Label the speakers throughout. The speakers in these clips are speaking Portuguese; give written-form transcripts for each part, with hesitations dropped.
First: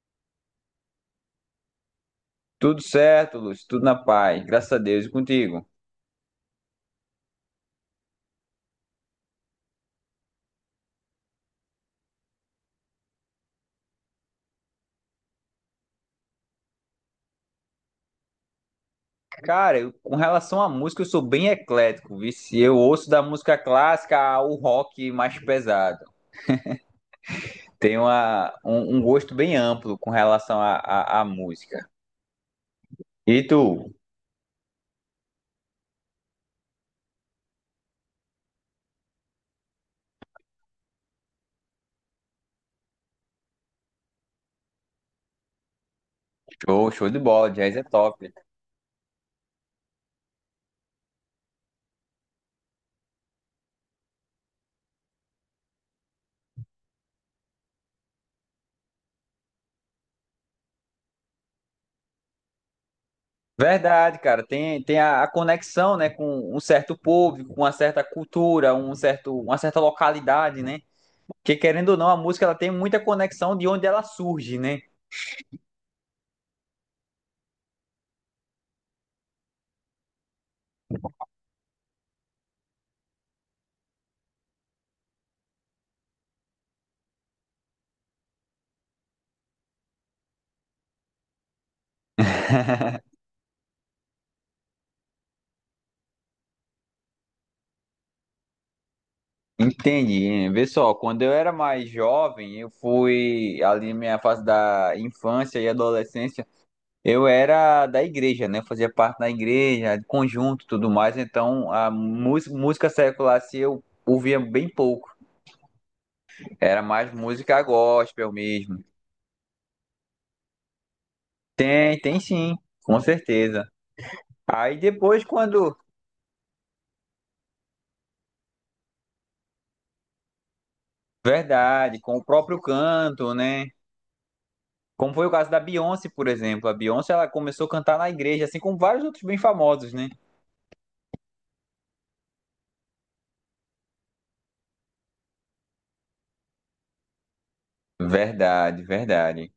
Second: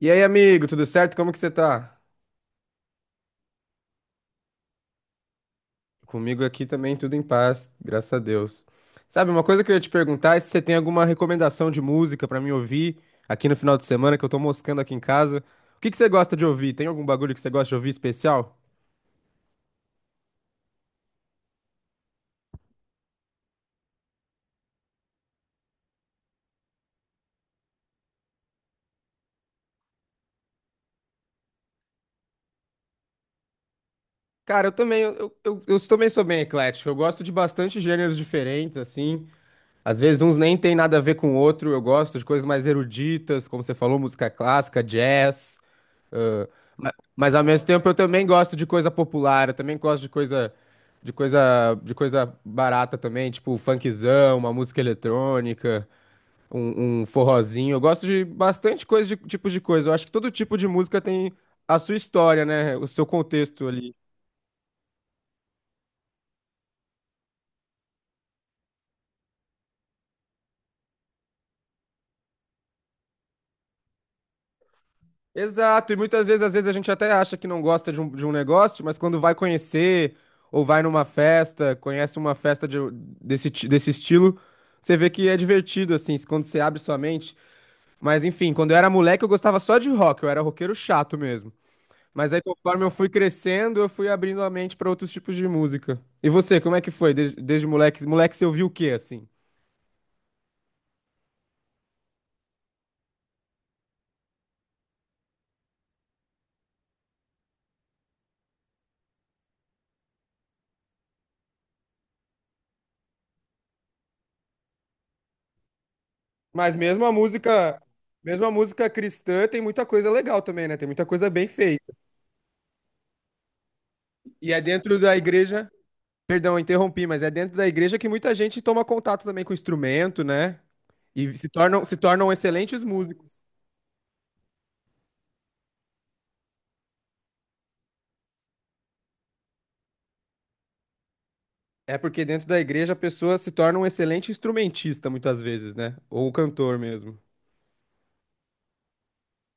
Speaker 1: E aí, amigo, tudo certo? Como que você tá?
Speaker 2: Tudo certo, Lúcio, tudo na paz, graças a Deus e contigo.
Speaker 1: Comigo aqui também tudo em paz, graças a Deus. Sabe, uma coisa que eu ia te perguntar é se você tem alguma recomendação de música pra me ouvir aqui no final de semana, que eu tô moscando aqui em casa. O que que você gosta de ouvir? Tem algum bagulho que você gosta de ouvir especial?
Speaker 2: Cara, com relação à música, eu sou bem eclético, vice. Eu ouço da música clássica ao rock mais pesado. Tenho um gosto bem amplo com relação à música. E tu?
Speaker 1: Cara, eu também, eu também sou bem eclético. Eu gosto de bastante gêneros diferentes, assim. Às vezes uns nem tem nada a ver com o outro. Eu gosto de coisas mais eruditas, como você falou, música clássica, jazz. Ah,
Speaker 2: Show,
Speaker 1: ma-
Speaker 2: show de
Speaker 1: mas ao
Speaker 2: bola,
Speaker 1: mesmo
Speaker 2: jazz é
Speaker 1: tempo eu também
Speaker 2: top.
Speaker 1: gosto de coisa popular, eu também gosto de coisa de coisa barata também, tipo um funkzão, uma música eletrônica, um forrozinho. Eu gosto de bastante coisa de tipos de coisa. Eu acho que todo tipo de música tem a sua história, né? O seu contexto ali.
Speaker 2: Verdade, cara, tem, tem a conexão, né, com um certo público, com uma certa cultura, uma certa localidade, né? Porque querendo ou não, a música ela tem muita conexão de onde ela surge, né?
Speaker 1: Exato, e muitas vezes, às vezes a gente até acha que não gosta de um negócio, mas quando vai conhecer ou vai numa festa, conhece uma festa desse estilo, você vê que é divertido, assim, quando você abre sua mente. Mas enfim, quando eu era moleque eu gostava só de rock, eu era roqueiro chato mesmo. Mas aí conforme eu fui crescendo, eu fui abrindo a mente pra outros tipos de música. E você, como é que foi desde moleque? Moleque, você ouviu o quê assim?
Speaker 2: Entendi. Vê só, quando eu era mais jovem, eu fui ali minha fase da infância e adolescência, eu era da igreja, né? Eu fazia parte da igreja, de conjunto, e tudo mais. Então, música secular se eu ouvia bem pouco.
Speaker 1: Mas
Speaker 2: Era mais música gospel
Speaker 1: mesmo a
Speaker 2: mesmo.
Speaker 1: música cristã tem muita coisa legal também, né? Tem muita coisa bem feita.
Speaker 2: Tem, tem sim, com certeza.
Speaker 1: E é
Speaker 2: Aí
Speaker 1: dentro da
Speaker 2: depois
Speaker 1: igreja,
Speaker 2: quando,
Speaker 1: perdão, eu interrompi, mas é dentro da igreja que muita gente toma contato também com o instrumento, né? E se tornam, se
Speaker 2: verdade, com o
Speaker 1: tornam
Speaker 2: próprio
Speaker 1: excelentes músicos.
Speaker 2: canto, né? Como foi o caso da Beyoncé, por exemplo. A Beyoncé, ela começou a cantar na igreja, assim como vários outros bem famosos, né?
Speaker 1: É porque dentro da igreja a pessoa se torna um excelente instrumentista muitas vezes, né? Ou um cantor mesmo.
Speaker 2: Verdade, verdade.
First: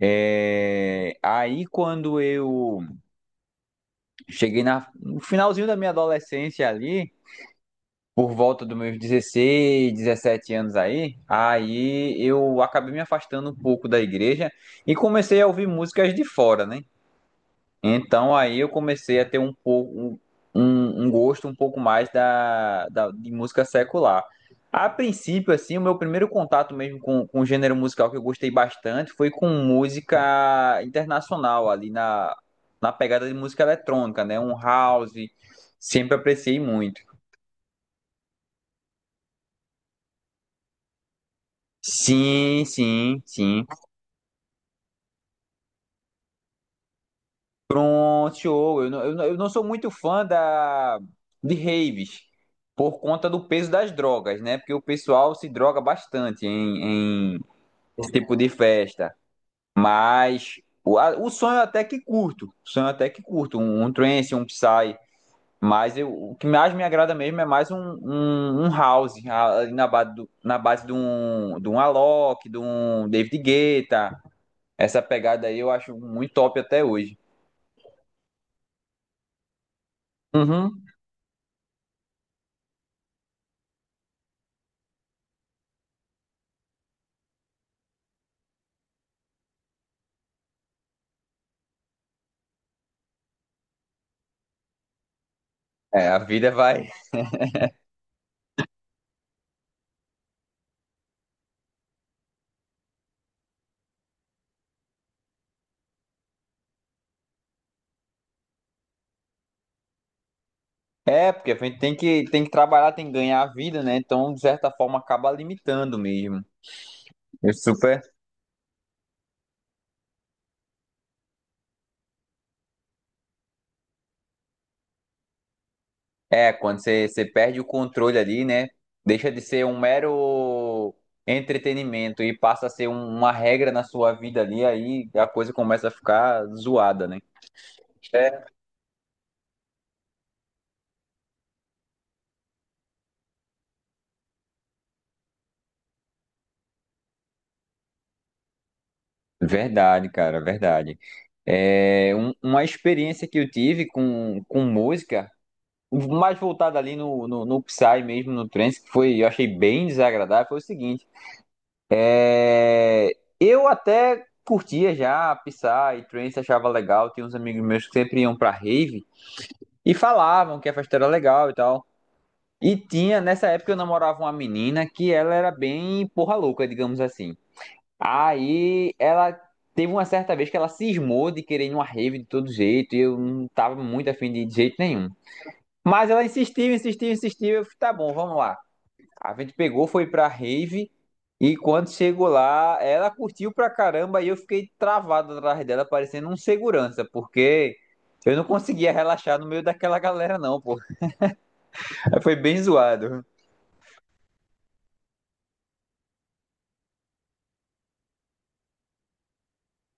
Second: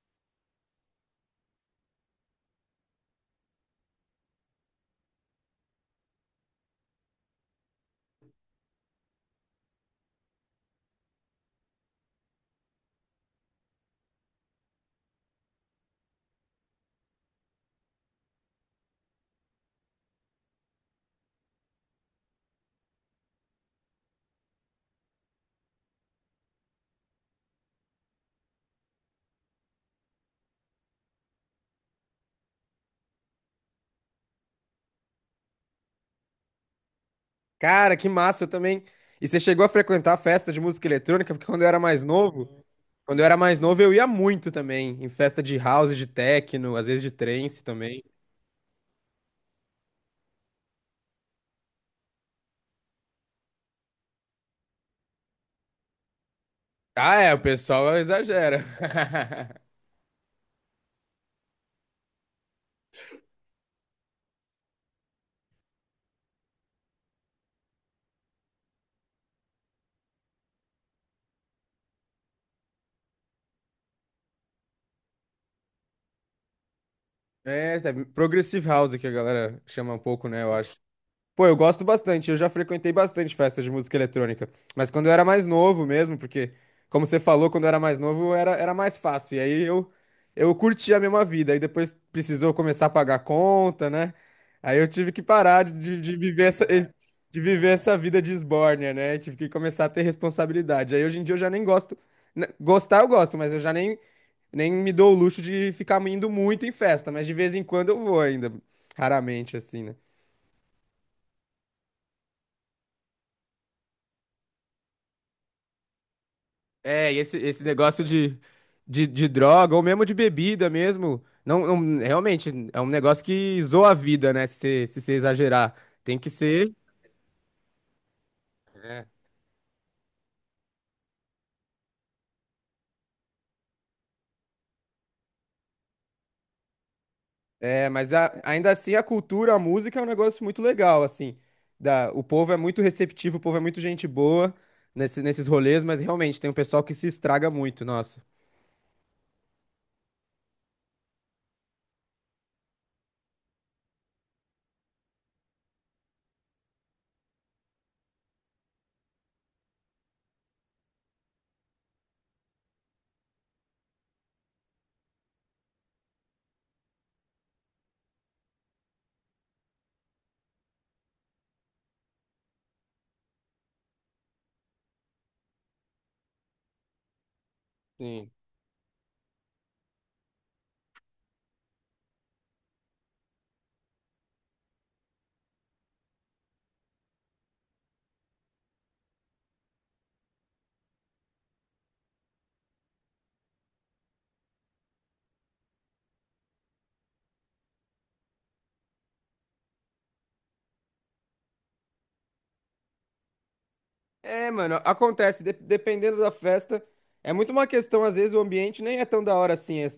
Speaker 2: É, aí quando eu cheguei no finalzinho da minha adolescência ali, por volta dos meus 16, 17 anos aí, eu acabei me afastando um pouco da igreja e comecei a ouvir músicas de fora, né? Então aí eu comecei a ter um pouco um gosto um pouco mais de música secular. A princípio, assim, o meu primeiro contato mesmo com o gênero musical que eu gostei bastante foi com música internacional, na pegada de música eletrônica, né? Um house, sempre apreciei muito.
Speaker 1: Cara, que massa, eu também. E você chegou a frequentar festa de música eletrônica? Porque quando eu era mais novo,
Speaker 2: Sim,
Speaker 1: quando
Speaker 2: sim,
Speaker 1: eu era mais
Speaker 2: sim.
Speaker 1: novo eu ia muito também, em festa de house, de techno, às vezes de trance também.
Speaker 2: Pronto, eu não sou muito fã de raves por conta do peso das drogas, né? Porque o pessoal se droga bastante
Speaker 1: Ah, é, o
Speaker 2: em
Speaker 1: pessoal
Speaker 2: esse tipo de
Speaker 1: exagera.
Speaker 2: festa. Mas o sonho até que curto, o sonho até que curto, um trance, um psy. Mas eu, o que mais me agrada mesmo é mais um house, ali na base, na base de um Alok, de um David Guetta. Essa pegada aí eu acho muito top até hoje.
Speaker 1: É, progressive house que a galera chama um pouco, né? Eu acho.
Speaker 2: Uhum.
Speaker 1: Pô, eu gosto bastante, eu já frequentei bastante festas de música eletrônica, mas quando eu era mais novo mesmo, porque, como você falou, quando eu era mais novo era, era mais fácil, e aí eu curti a mesma vida, aí depois precisou começar a pagar conta, né? Aí eu tive que parar de, de
Speaker 2: É,
Speaker 1: de
Speaker 2: a
Speaker 1: viver
Speaker 2: vida
Speaker 1: essa,
Speaker 2: vai.
Speaker 1: de viver essa vida de esbórnia, né? Tive que começar a ter responsabilidade, aí hoje em dia eu já nem gosto, né, gostar eu gosto, mas eu já nem, nem me dou o luxo de ficar indo muito em festa, mas de vez em quando eu vou ainda, raramente assim, né?
Speaker 2: É, porque a gente tem que trabalhar, tem que ganhar a vida, né? Então, de certa forma, acaba limitando mesmo.
Speaker 1: É, e esse,
Speaker 2: É
Speaker 1: esse
Speaker 2: super.
Speaker 1: negócio de droga ou mesmo de bebida mesmo, realmente é um negócio que zoa a vida, né? Se você se você exagerar, tem que
Speaker 2: É,
Speaker 1: ser.
Speaker 2: quando você, você perde o controle ali, né? Deixa de ser um mero entretenimento e passa a ser uma regra na sua vida ali, aí a coisa começa a ficar zoada, né?
Speaker 1: É, mas
Speaker 2: É.
Speaker 1: ainda assim a cultura, a música é um negócio muito legal, assim. O povo é muito receptivo, o povo é muito gente boa nesse, nesses rolês, mas realmente tem um pessoal que se estraga muito, nossa.
Speaker 2: Verdade, cara, verdade. É uma experiência que eu tive com música, mais voltada ali no no Psy mesmo, no trance, que foi, eu achei bem desagradável, foi o seguinte. É, eu até curtia já Psy, Trance achava legal. Tinha uns amigos meus que sempre iam pra rave e falavam que a festa era legal e tal. E tinha, nessa época eu namorava uma menina que ela era bem porra louca, digamos assim.
Speaker 1: Sim.
Speaker 2: Aí ela teve uma certa vez que ela cismou de querer ir numa rave de todo jeito e eu não tava muito afim de ir de jeito nenhum. Mas ela insistiu, insistiu, insistiu. Eu falei, tá bom, vamos lá. A gente pegou, foi pra rave e quando chegou lá, ela curtiu pra caramba e eu fiquei travado atrás dela, parecendo um segurança, porque eu não conseguia relaxar no meio daquela galera, não, pô. Foi bem zoado.
Speaker 1: É, mano, acontece, dependendo da festa, é muito uma questão, às vezes o ambiente nem é tão da hora assim.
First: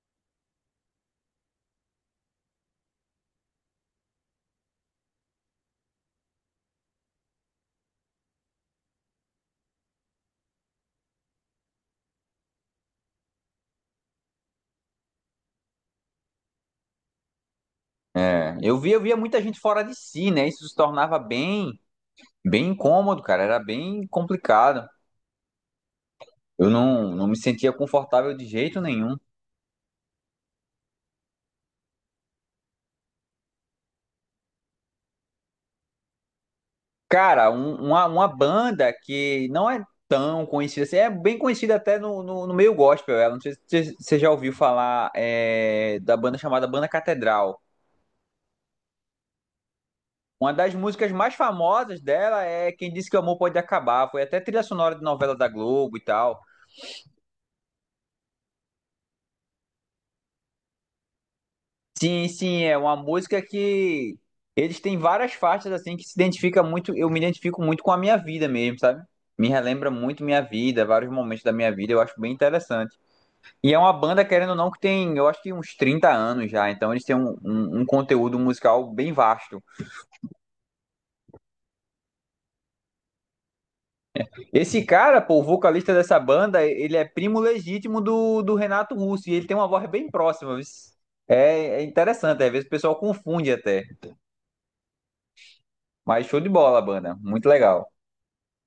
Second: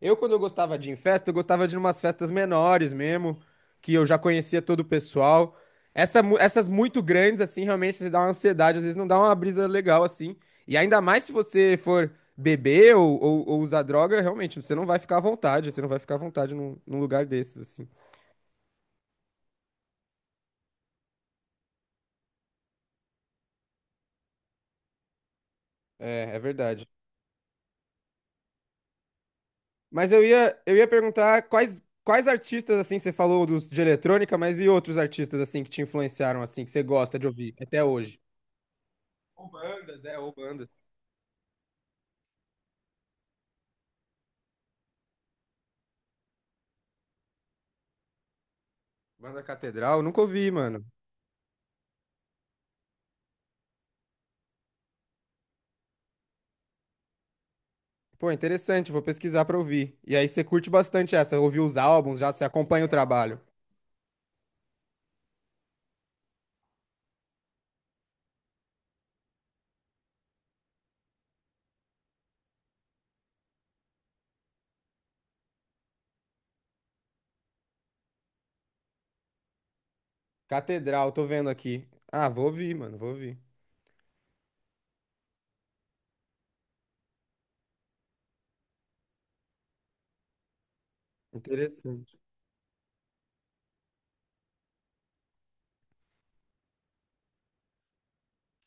Speaker 1: Eu, quando eu gostava de ir em festa, eu gostava de ir umas festas menores mesmo, que eu já conhecia todo o pessoal. Essas muito grandes, assim, realmente se dá uma ansiedade, às vezes não dá uma brisa legal, assim. E ainda mais se você for beber ou usar droga, realmente, você não vai ficar à vontade, você não vai ficar à vontade num, num lugar desses, assim.
Speaker 2: É, eu via, eu via muita gente fora de si, né? Isso se tornava bem, bem incômodo, cara. Era bem complicado.
Speaker 1: É, é
Speaker 2: Eu
Speaker 1: verdade.
Speaker 2: não, não me sentia confortável de jeito nenhum.
Speaker 1: Mas eu ia perguntar quais, quais artistas, assim, você falou dos de eletrônica, mas e outros artistas, assim, que te influenciaram, assim, que você gosta de
Speaker 2: Cara,
Speaker 1: ouvir até hoje?
Speaker 2: uma banda que
Speaker 1: Ou
Speaker 2: não é
Speaker 1: bandas, é, ou
Speaker 2: tão
Speaker 1: bandas.
Speaker 2: conhecida assim, é bem conhecida até no meio gospel, ela. Não sei se você já ouviu falar é, da banda chamada Banda Catedral.
Speaker 1: Banda Catedral, nunca ouvi,
Speaker 2: Uma das
Speaker 1: mano.
Speaker 2: músicas mais famosas dela é Quem Disse Que o Amor Pode Acabar. Foi até trilha sonora de novela da Globo e tal.
Speaker 1: Pô, interessante, vou pesquisar pra ouvir. E aí você curte bastante essa, ouviu os álbuns,
Speaker 2: Sim,
Speaker 1: já você
Speaker 2: sim, é
Speaker 1: acompanha o
Speaker 2: uma
Speaker 1: trabalho.
Speaker 2: música que eles têm várias faixas assim que se identifica muito, eu me identifico muito com a minha vida mesmo, sabe? Me relembra muito minha vida, vários momentos da minha vida, eu acho bem interessante. E é uma banda, querendo ou não, que tem, eu acho que uns 30 anos já, então eles têm um conteúdo musical bem vasto.
Speaker 1: Catedral, tô vendo aqui. Ah, vou ouvir, mano, vou ouvir.
Speaker 2: Esse cara, pô, o vocalista dessa banda, ele é primo legítimo do Renato Russo, e ele tem uma voz bem próxima, viu? É, é
Speaker 1: Interessante.
Speaker 2: interessante, às vezes o pessoal confunde até. Mas show de bola a banda, muito legal.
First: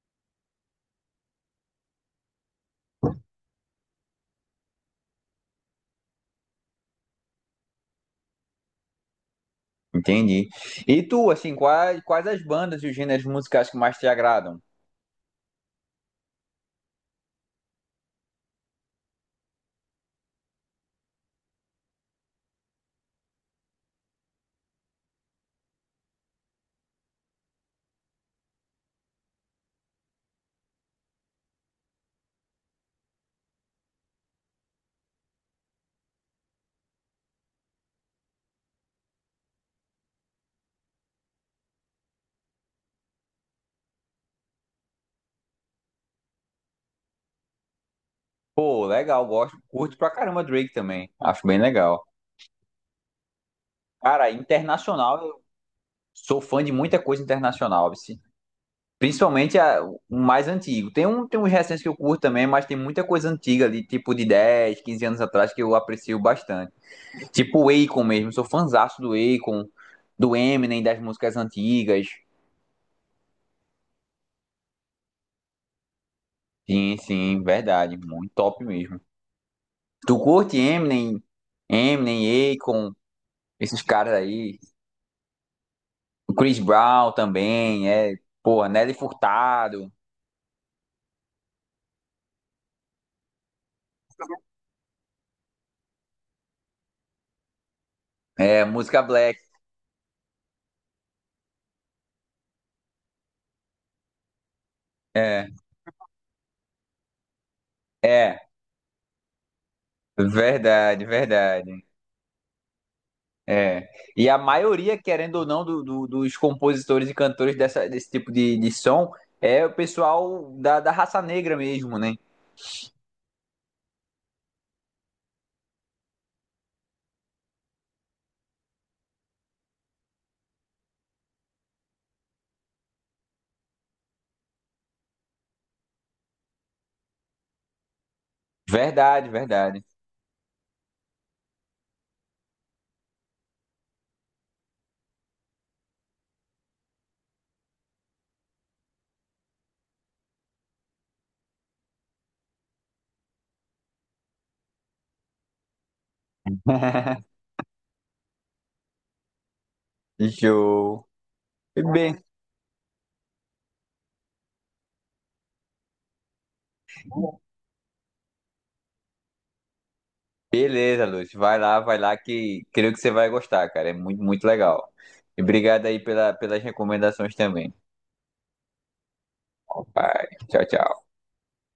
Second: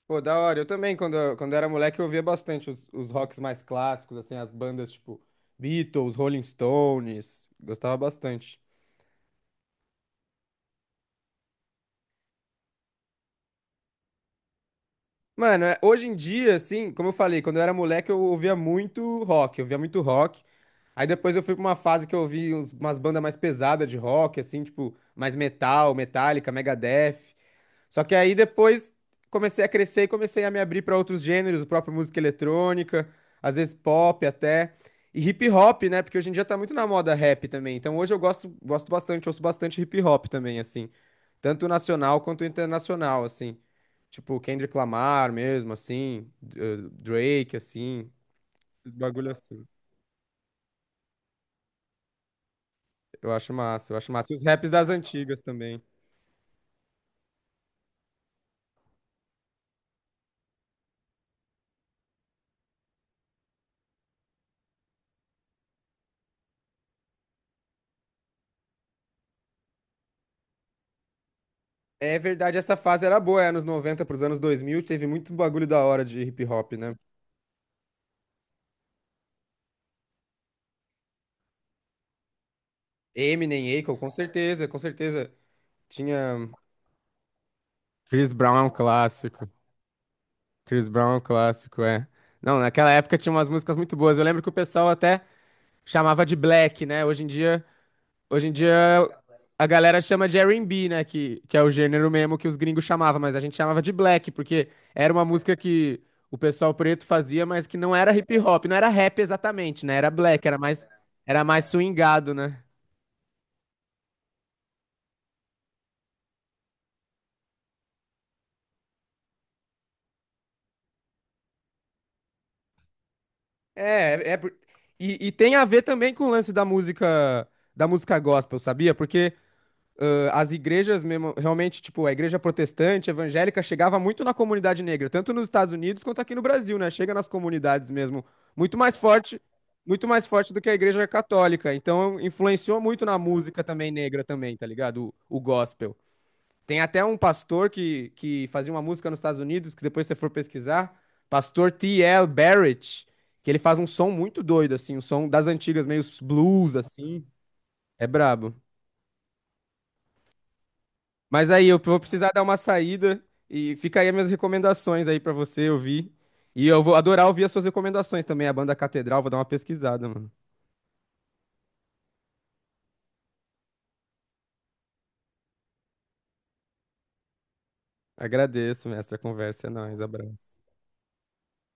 Speaker 1: Pô, da hora. Eu também, quando, quando era moleque, eu ouvia bastante os rocks mais clássicos, assim, as bandas tipo Beatles, Rolling Stones. Gostava bastante.
Speaker 2: Entendi. E tu, assim, quais, quais as bandas e os gêneros musicais que mais te agradam?
Speaker 1: Mano, hoje em dia, assim, como eu falei, quando eu era moleque, eu ouvia muito rock, eu ouvia muito rock. Aí depois eu fui pra uma fase que eu ouvi umas bandas mais pesadas de rock, assim, tipo, mais metal, Metallica, Megadeth. Só que aí depois comecei a crescer e comecei a me abrir para outros gêneros, o próprio música eletrônica, às vezes pop até. E hip hop, né? Porque hoje em dia tá muito na moda rap também. Então hoje eu gosto, gosto bastante, ouço bastante hip hop também, assim. Tanto nacional quanto internacional, assim. Tipo, Kendrick Lamar mesmo, assim. Drake, assim.
Speaker 2: Pô,
Speaker 1: Esses
Speaker 2: legal,
Speaker 1: bagulho
Speaker 2: gosto,
Speaker 1: assim.
Speaker 2: curto pra caramba Drake também, acho bem legal.
Speaker 1: Eu acho massa, eu acho
Speaker 2: Cara,
Speaker 1: massa. E os raps das antigas
Speaker 2: internacional,
Speaker 1: também.
Speaker 2: sou fã de muita coisa internacional, vice. Principalmente o mais antigo. Tem, um, tem uns recentes que eu curto também, mas tem muita coisa antiga ali, tipo de 10, 15 anos atrás, que eu aprecio bastante. Tipo o Akon mesmo, sou fãzaço do Akon, do Eminem, das músicas antigas.
Speaker 1: É verdade, essa fase era boa, é, anos 90 pros anos 2000 teve muito bagulho da hora de hip hop, né?
Speaker 2: Sim, sim, verdade, muito top mesmo. Tu curte Eminem, Eminem, Akon,
Speaker 1: Eminem,
Speaker 2: esses
Speaker 1: Akon, com
Speaker 2: caras aí.
Speaker 1: certeza, com certeza.
Speaker 2: O
Speaker 1: Tinha.
Speaker 2: Chris Brown também, é,
Speaker 1: Chris Brown é um
Speaker 2: porra, Nelly
Speaker 1: clássico.
Speaker 2: Furtado,
Speaker 1: Chris Brown é um clássico, é. Não, naquela época tinha umas músicas muito boas. Eu lembro que o pessoal até chamava de Black, né? Hoje em
Speaker 2: é,
Speaker 1: dia
Speaker 2: música Black,
Speaker 1: a galera chama de R&B, né? Que é o gênero mesmo que os gringos chamavam, mas a gente chamava de Black, porque era uma
Speaker 2: é,
Speaker 1: música que o pessoal preto fazia, mas que não era hip
Speaker 2: é.
Speaker 1: hop, não era rap exatamente, né? Era black,
Speaker 2: Verdade,
Speaker 1: era mais
Speaker 2: verdade.
Speaker 1: swingado, né?
Speaker 2: É. E a maioria, querendo ou não, dos compositores e cantores desse tipo de som é o pessoal da raça negra mesmo, né?
Speaker 1: É, é por- e, e tem a ver também com o lance da música gospel, sabia? Porque as igrejas mesmo, realmente, tipo, a igreja protestante, evangélica, chegava muito na comunidade negra, tanto nos Estados Unidos quanto aqui no Brasil, né? Chega nas comunidades mesmo, muito mais
Speaker 2: Verdade,
Speaker 1: forte,
Speaker 2: verdade.
Speaker 1: muito mais forte do que a igreja católica. Então, influenciou muito na música também negra também, tá ligado? O gospel. Tem até um pastor que fazia uma música nos Estados Unidos, que depois se você for pesquisar, pastor T.L. Barrett, que ele faz um som muito doido, assim, um som das antigas, meio blues, assim. É brabo.
Speaker 2: Show.
Speaker 1: Mas aí, eu vou
Speaker 2: Bem,
Speaker 1: precisar dar uma saída e fica aí as minhas recomendações aí pra você ouvir. E eu vou adorar ouvir as suas recomendações também, a banda Catedral, vou dar uma pesquisada, mano.
Speaker 2: beleza, Lúcio. Vai lá, que creio que você vai gostar, cara. É muito, muito legal. E obrigado aí pela, pelas recomendações também.
Speaker 1: Agradeço, mestre, a conversa é nóis,
Speaker 2: Vai.
Speaker 1: abraço.
Speaker 2: Tchau, tchau.